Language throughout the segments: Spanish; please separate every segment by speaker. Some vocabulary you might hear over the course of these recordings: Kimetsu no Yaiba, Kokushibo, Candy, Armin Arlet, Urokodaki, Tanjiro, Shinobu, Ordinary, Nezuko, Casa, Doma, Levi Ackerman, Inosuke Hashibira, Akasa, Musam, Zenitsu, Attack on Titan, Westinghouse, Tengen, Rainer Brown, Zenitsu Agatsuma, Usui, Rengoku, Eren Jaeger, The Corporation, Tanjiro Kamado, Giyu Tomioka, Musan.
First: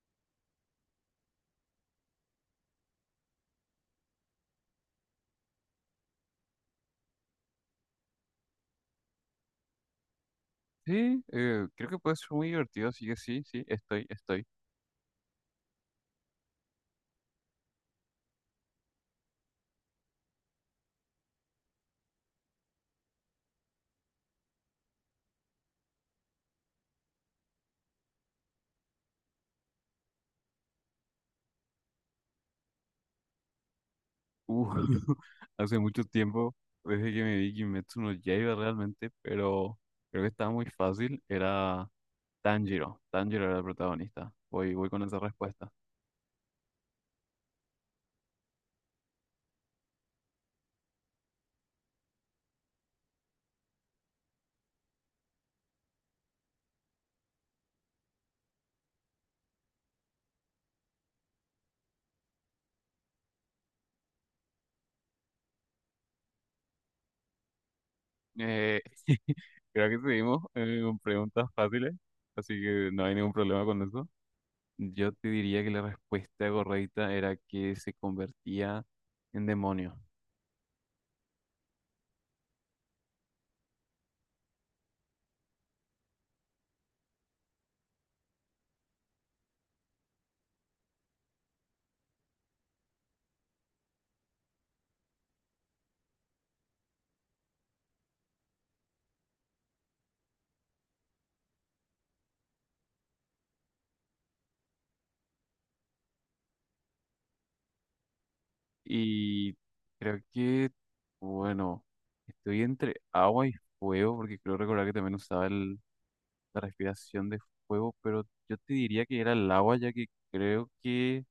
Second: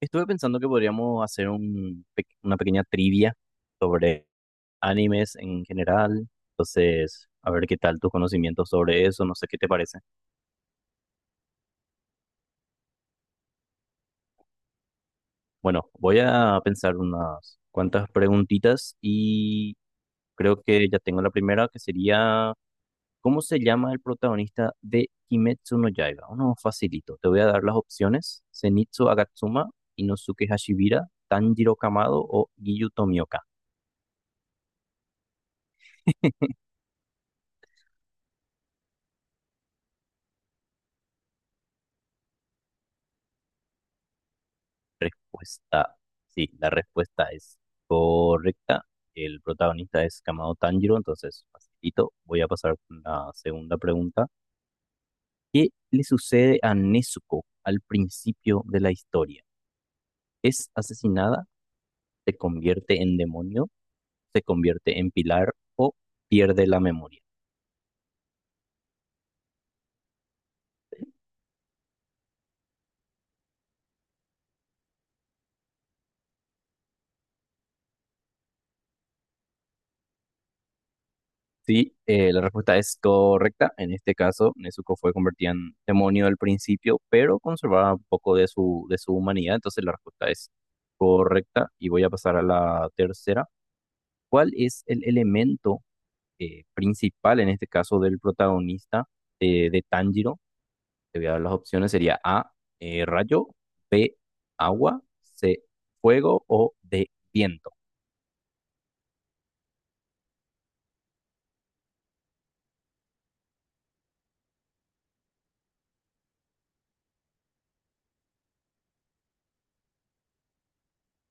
Speaker 1: Estuve pensando que podríamos hacer una pequeña trivia sobre animes en general. Entonces, a ver qué tal tus conocimientos sobre eso, no sé qué te parece.
Speaker 2: Sí, creo que puede ser muy divertido, así que sí, sí, estoy.
Speaker 1: Bueno, voy a pensar unas cuantas preguntitas y creo que ya tengo la primera, que sería, ¿cómo se llama el protagonista de Kimetsu no Yaiba? Uno facilito. Te voy a dar las opciones. Zenitsu Agatsuma, Inosuke Hashibira, Tanjiro Kamado o Giyu Tomioka.
Speaker 2: Uh, hace mucho tiempo, desde que me vi Kimetsu no Yaiba realmente, pero creo que estaba muy fácil, era Tanjiro era el protagonista. Voy con esa respuesta.
Speaker 1: Respuesta, sí, la respuesta es correcta. El protagonista es Kamado Tanjiro, entonces facilito. Voy a pasar con la segunda pregunta. ¿Qué le sucede a Nezuko al principio de la historia? ¿Es asesinada? ¿Se convierte en demonio? ¿Se convierte en pilar o pierde la memoria?
Speaker 2: Eh, creo que seguimos con preguntas fáciles, así que no hay ningún problema con eso. Yo te diría que la respuesta correcta era que se convertía en demonio.
Speaker 1: Sí, la respuesta es correcta. En este caso, Nezuko fue convertida en demonio al principio, pero conservaba un poco de su humanidad. Entonces, la respuesta es correcta. Y voy a pasar a la tercera. ¿Cuál es el elemento principal, en este caso, del protagonista de Tanjiro? Te voy a dar las opciones. Sería A, rayo, B, agua, C, fuego o D, viento.
Speaker 2: Y creo que, bueno, estoy entre agua y fuego, porque creo recordar que también usaba la respiración de fuego, pero yo te diría que era el agua, ya que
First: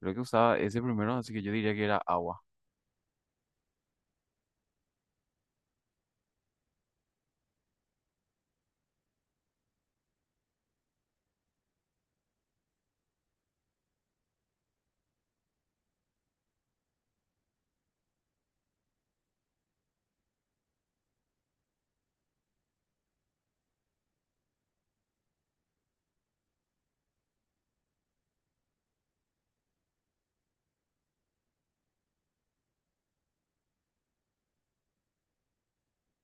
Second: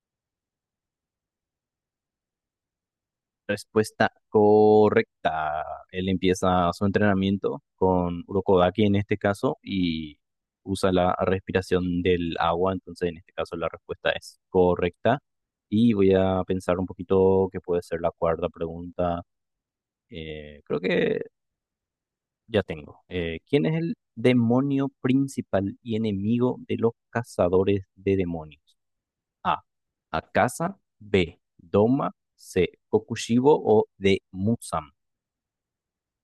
Speaker 2: creo que usaba ese primero, así que yo diría que era agua.
Speaker 1: Respuesta correcta. Él empieza su entrenamiento con urokodaki en este caso y usa la respiración del agua. Entonces, en este caso, la respuesta es correcta. Y voy a pensar un poquito qué puede ser la cuarta pregunta. Creo que ya tengo. ¿Quién es el demonio principal y enemigo de los cazadores de demonios? A. Akasa. B. Doma. C. Kokushibo o D. Musam.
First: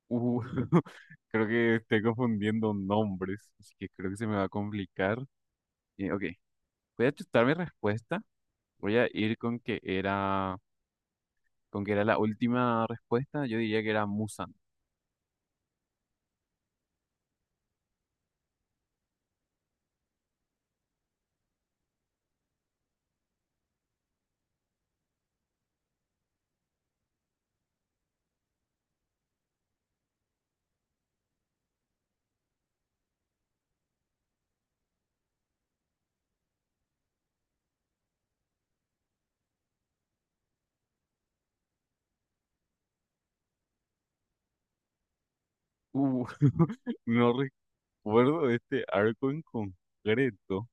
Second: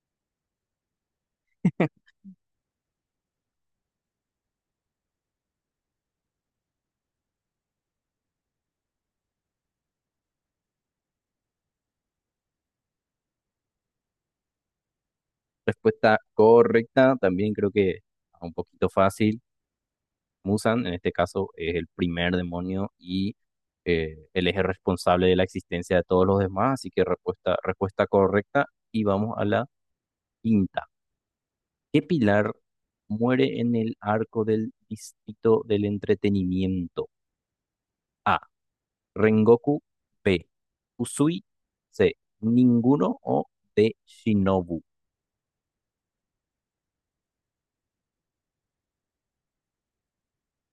Speaker 2: Uh, creo que estoy confundiendo nombres, así que creo que se me va a complicar. Ok, voy a chutar mi respuesta. Voy a ir con que era la última respuesta. Yo diría que era Musan.
Speaker 1: Respuesta correcta, también creo que un poquito fácil. Musan, en este caso, es el primer demonio y él es el responsable de la existencia de todos los demás, así que respuesta correcta. Y vamos a la quinta. ¿Qué pilar muere en el arco del distrito del entretenimiento? A. Rengoku. B. Usui. C. Ninguno o D. Shinobu.
Speaker 2: Uh, no acuerdo de este arco en concreto,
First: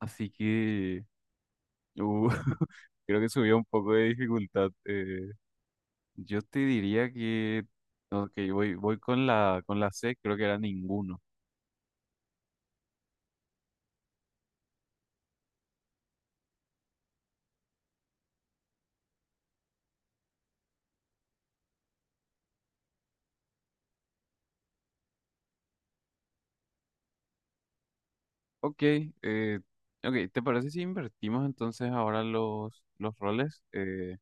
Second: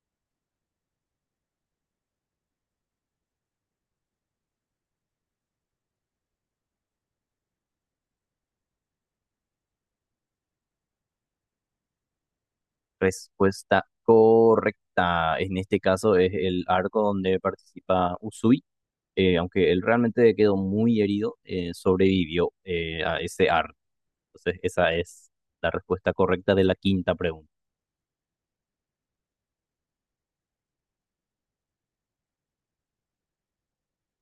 Speaker 2: así que uh, creo que subió un poco de dificultad. Yo te diría que, ok, voy con la C, creo que era ninguno.
Speaker 1: Respuesta correcta. En este caso es el arco donde participa Usui. Aunque él realmente quedó muy herido, sobrevivió a ese arco. Entonces, esa es la respuesta correcta de la quinta pregunta.
Speaker 2: Ok, ok, ¿te parece si invertimos entonces ahora los roles?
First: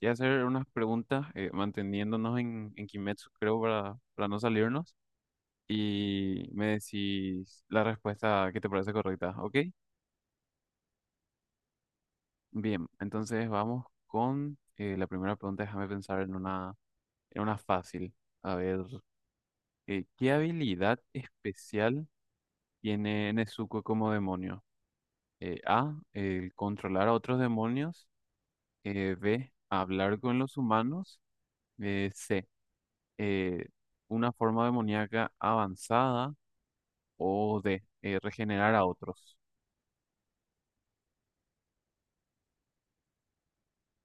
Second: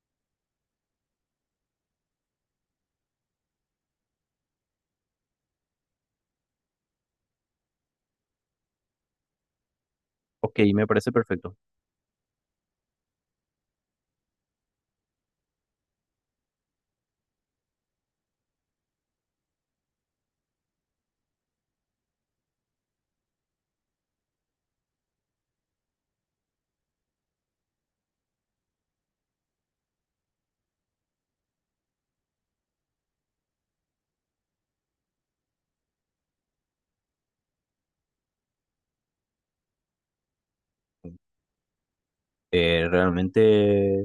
Speaker 2: Y hacer unas preguntas manteniéndonos en Kimetsu, creo, para no salirnos. Y me decís la respuesta que te parece correcta, ¿ok?
Speaker 1: Ok, me parece perfecto.
Speaker 2: Bien, entonces vamos con la primera pregunta. Déjame pensar en una fácil. A ver, ¿qué habilidad especial tiene Nezuko como demonio? A, el controlar a otros demonios. B, hablar con los humanos. C, eh, una forma demoníaca avanzada. O D, regenerar a otros.
Speaker 1: Realmente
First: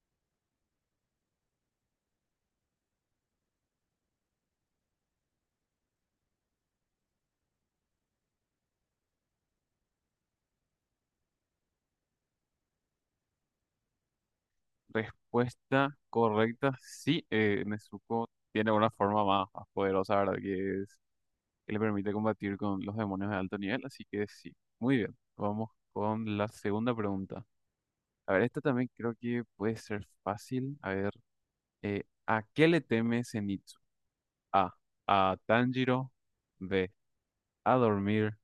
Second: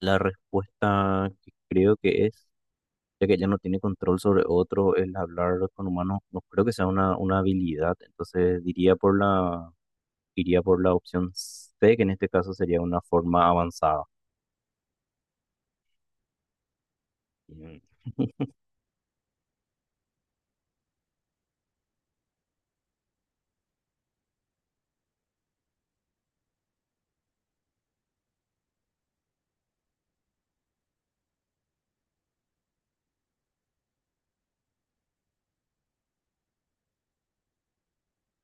Speaker 1: la respuesta que creo que es, ya que ella no tiene control sobre otro, el hablar con humanos, no creo que sea una habilidad. Entonces diría por la iría por la opción C, que en este caso sería una forma avanzada.
Speaker 2: Respuesta correcta, sí,
Speaker 1: Mm.
Speaker 2: Nezuko tiene una forma más poderosa, ¿verdad? Que es que le permite combatir con los demonios de alto nivel, así que sí, muy bien. Vamos con la segunda pregunta. A ver, esta también creo que puede ser fácil. A ver, ¿a qué le teme Zenitsu? A, a Tanjiro, B, a dormir,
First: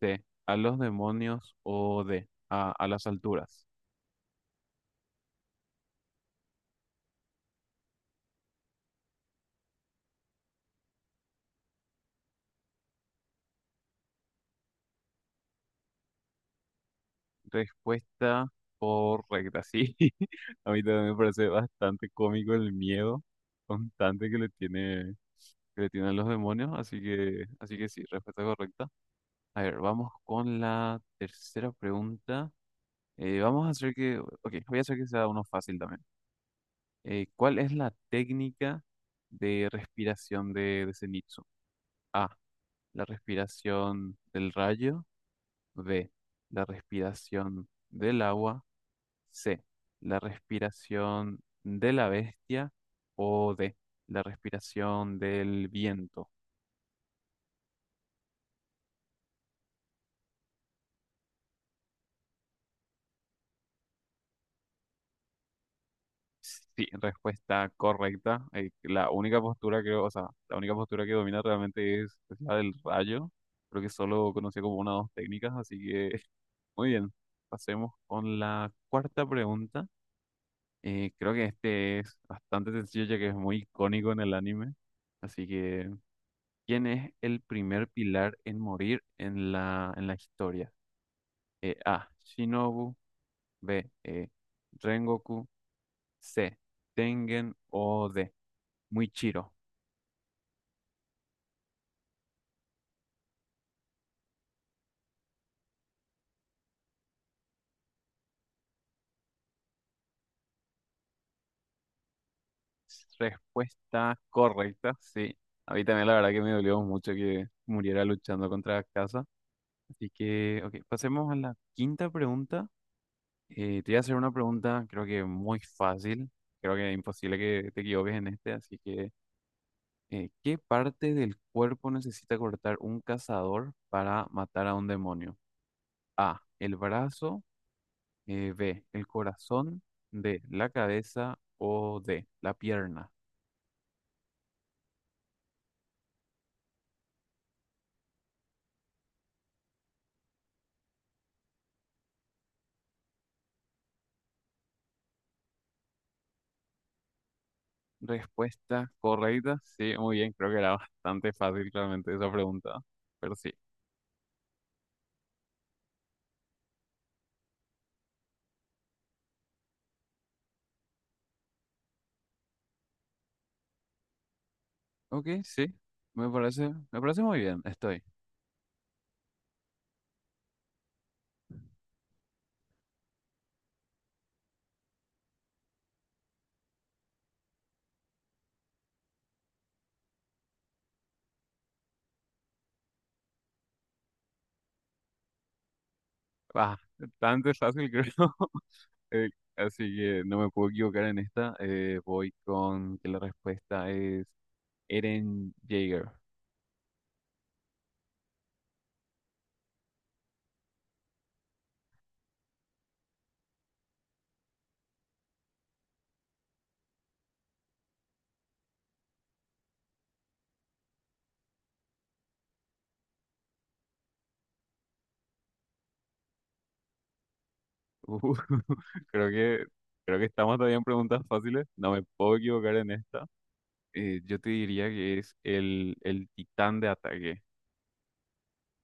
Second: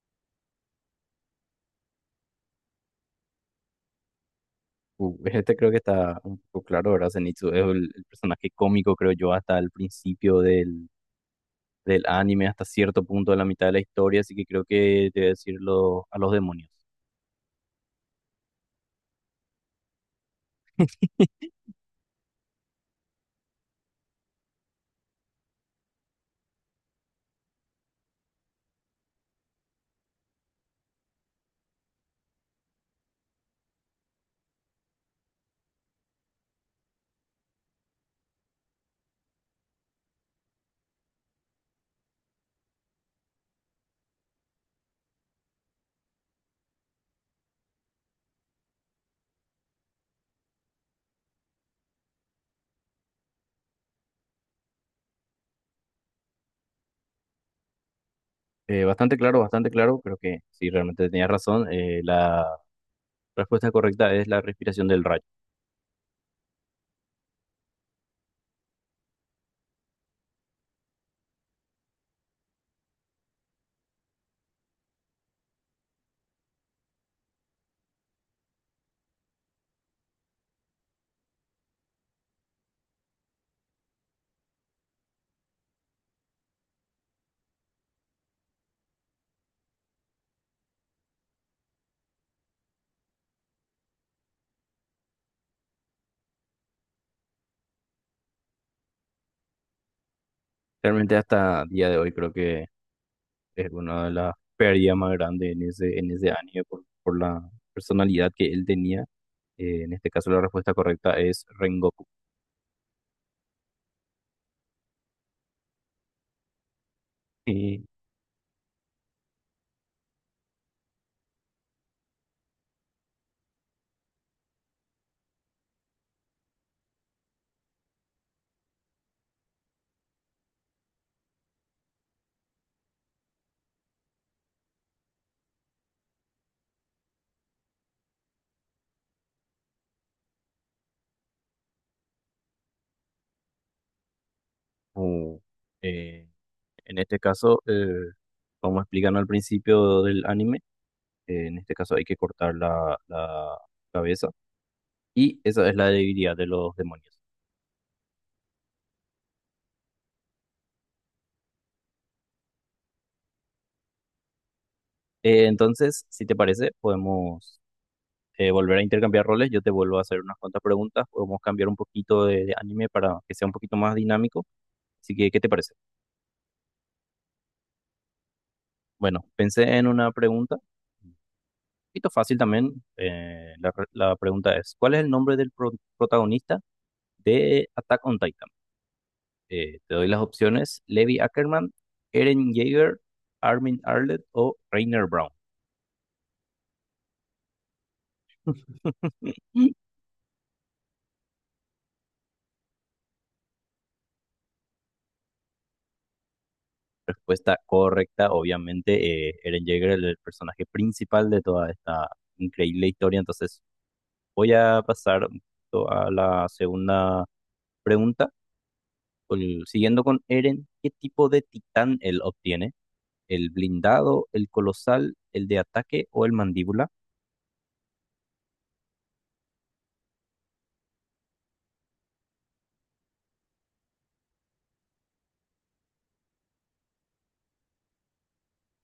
Speaker 2: C, a los demonios o D, a las alturas.
Speaker 1: Este creo que está un poco claro, ¿verdad? Zenitsu es el personaje cómico, creo yo, hasta el principio del anime, hasta cierto punto de la mitad de la historia, así que creo que debe decirlo a los demonios.
Speaker 2: Respuesta correcta, sí. A mí también me parece bastante cómico el miedo constante que le tiene que le tienen los demonios, así que sí, respuesta correcta. A ver, vamos con la tercera pregunta. Vamos a hacer que, Ok, voy a hacer que sea uno fácil también. ¿Cuál es la técnica de respiración de Zenitsu? A, la respiración del rayo. B, la respiración del agua. C, la respiración de la bestia. O D, la respiración del viento.
Speaker 1: Bastante claro, creo que sí, realmente tenías razón. La respuesta correcta es la respiración del rayo.
Speaker 2: Sí, respuesta correcta. La única postura que, O sea, la única postura que domina realmente es la del rayo. Creo que solo conocía como una o dos técnicas, así que muy bien. Pasemos con la cuarta pregunta. Creo que este es bastante sencillo ya que es muy icónico en el anime. Así que, ¿quién es el primer pilar en morir en en la historia? A. Shinobu. B. Rengoku. C. Tengen o D. Muy chiro.
Speaker 1: Realmente hasta día de hoy creo que es una de las pérdidas más grandes en ese anime por la personalidad que él tenía. En este caso la respuesta correcta es Rengoku.
Speaker 2: Respuesta correcta, sí. A mí también la verdad que me dolió mucho que
Speaker 1: Y,
Speaker 2: muriera luchando contra Casa. Así que, ok, pasemos a la quinta pregunta. Te voy a hacer una pregunta, creo que muy fácil. Creo que es imposible que te equivoques en este. Así que, ¿qué parte del cuerpo necesita cortar un cazador para matar a un demonio? A, el brazo. B, el corazón. D, la cabeza. O D, la pierna.
Speaker 1: uh, eh, en este caso, como explican al principio del anime, en este caso hay que cortar la cabeza y esa es la debilidad de los demonios.
Speaker 2: Respuesta correcta. Sí, muy bien. Creo que era bastante fácil realmente esa pregunta. Pero sí.
Speaker 1: Entonces, si te parece, podemos volver a intercambiar roles. Yo te vuelvo a hacer unas cuantas preguntas. Podemos cambiar un poquito de anime para que sea un poquito más dinámico. Así
Speaker 2: Ok,
Speaker 1: que, ¿qué te
Speaker 2: sí.
Speaker 1: parece?
Speaker 2: Me parece muy bien. Estoy.
Speaker 1: Bueno, pensé en una pregunta, un poquito fácil también. La pregunta es, ¿cuál es el nombre protagonista de Attack on Titan? Te doy las opciones, Levi Ackerman, Eren Jaeger, Armin Arlet o Rainer Brown.
Speaker 2: Ah, bastante fácil, creo. Eh, Así que no me puedo equivocar en esta. Voy con que la respuesta es Eren Jaeger.
Speaker 1: Respuesta correcta, obviamente, Eren Jaeger es el personaje principal de toda esta increíble historia. Entonces, voy a pasar un poquito a la segunda pregunta. Siguiendo con Eren, ¿qué tipo de titán él obtiene? ¿El blindado, el colosal, el de ataque o el mandíbula?
Speaker 2: Uh, creo que, creo que estamos todavía en preguntas fáciles. No me puedo equivocar en esta. Yo te diría que es el titán de ataque.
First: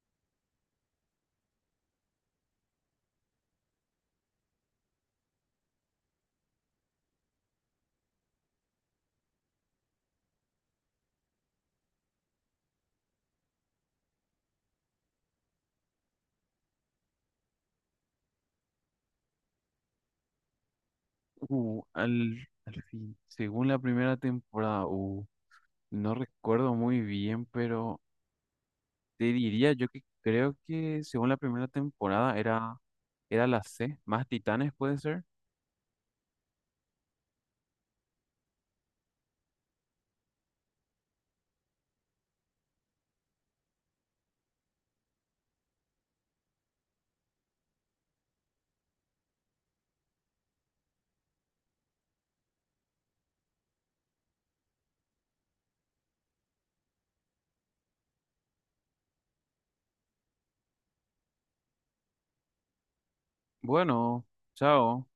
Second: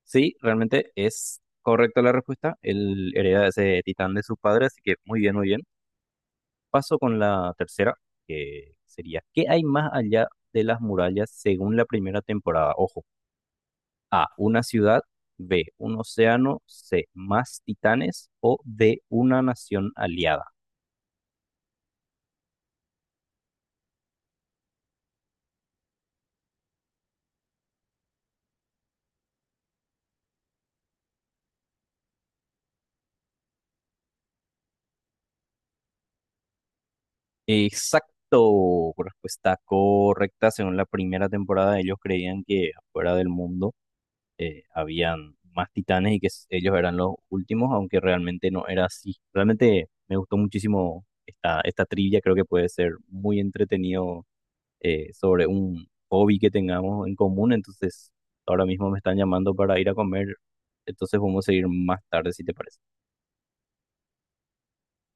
Speaker 1: Sí, realmente es correcta la respuesta. Él hereda ese titán de su padre, así que muy bien, muy bien. Paso con la tercera, que sería, ¿qué hay más allá de las murallas según la primera temporada? Ojo, A, una ciudad, B, un océano, C, más titanes o D, una nación aliada.
Speaker 2: Uh, al, Al fin. Según la primera temporada, no recuerdo muy bien, pero te diría yo que creo que según la primera temporada era la C, más Titanes puede ser.
Speaker 1: Exacto, respuesta correcta. Según la primera temporada, ellos creían que fuera del mundo habían más titanes y ellos eran los últimos, aunque realmente no era así. Realmente me gustó muchísimo esta, esta trivia, creo que puede ser muy entretenido sobre un hobby que tengamos en común. Entonces, ahora mismo me están llamando para ir a comer, entonces vamos a seguir más tarde si te parece.
Speaker 2: Bueno, chao.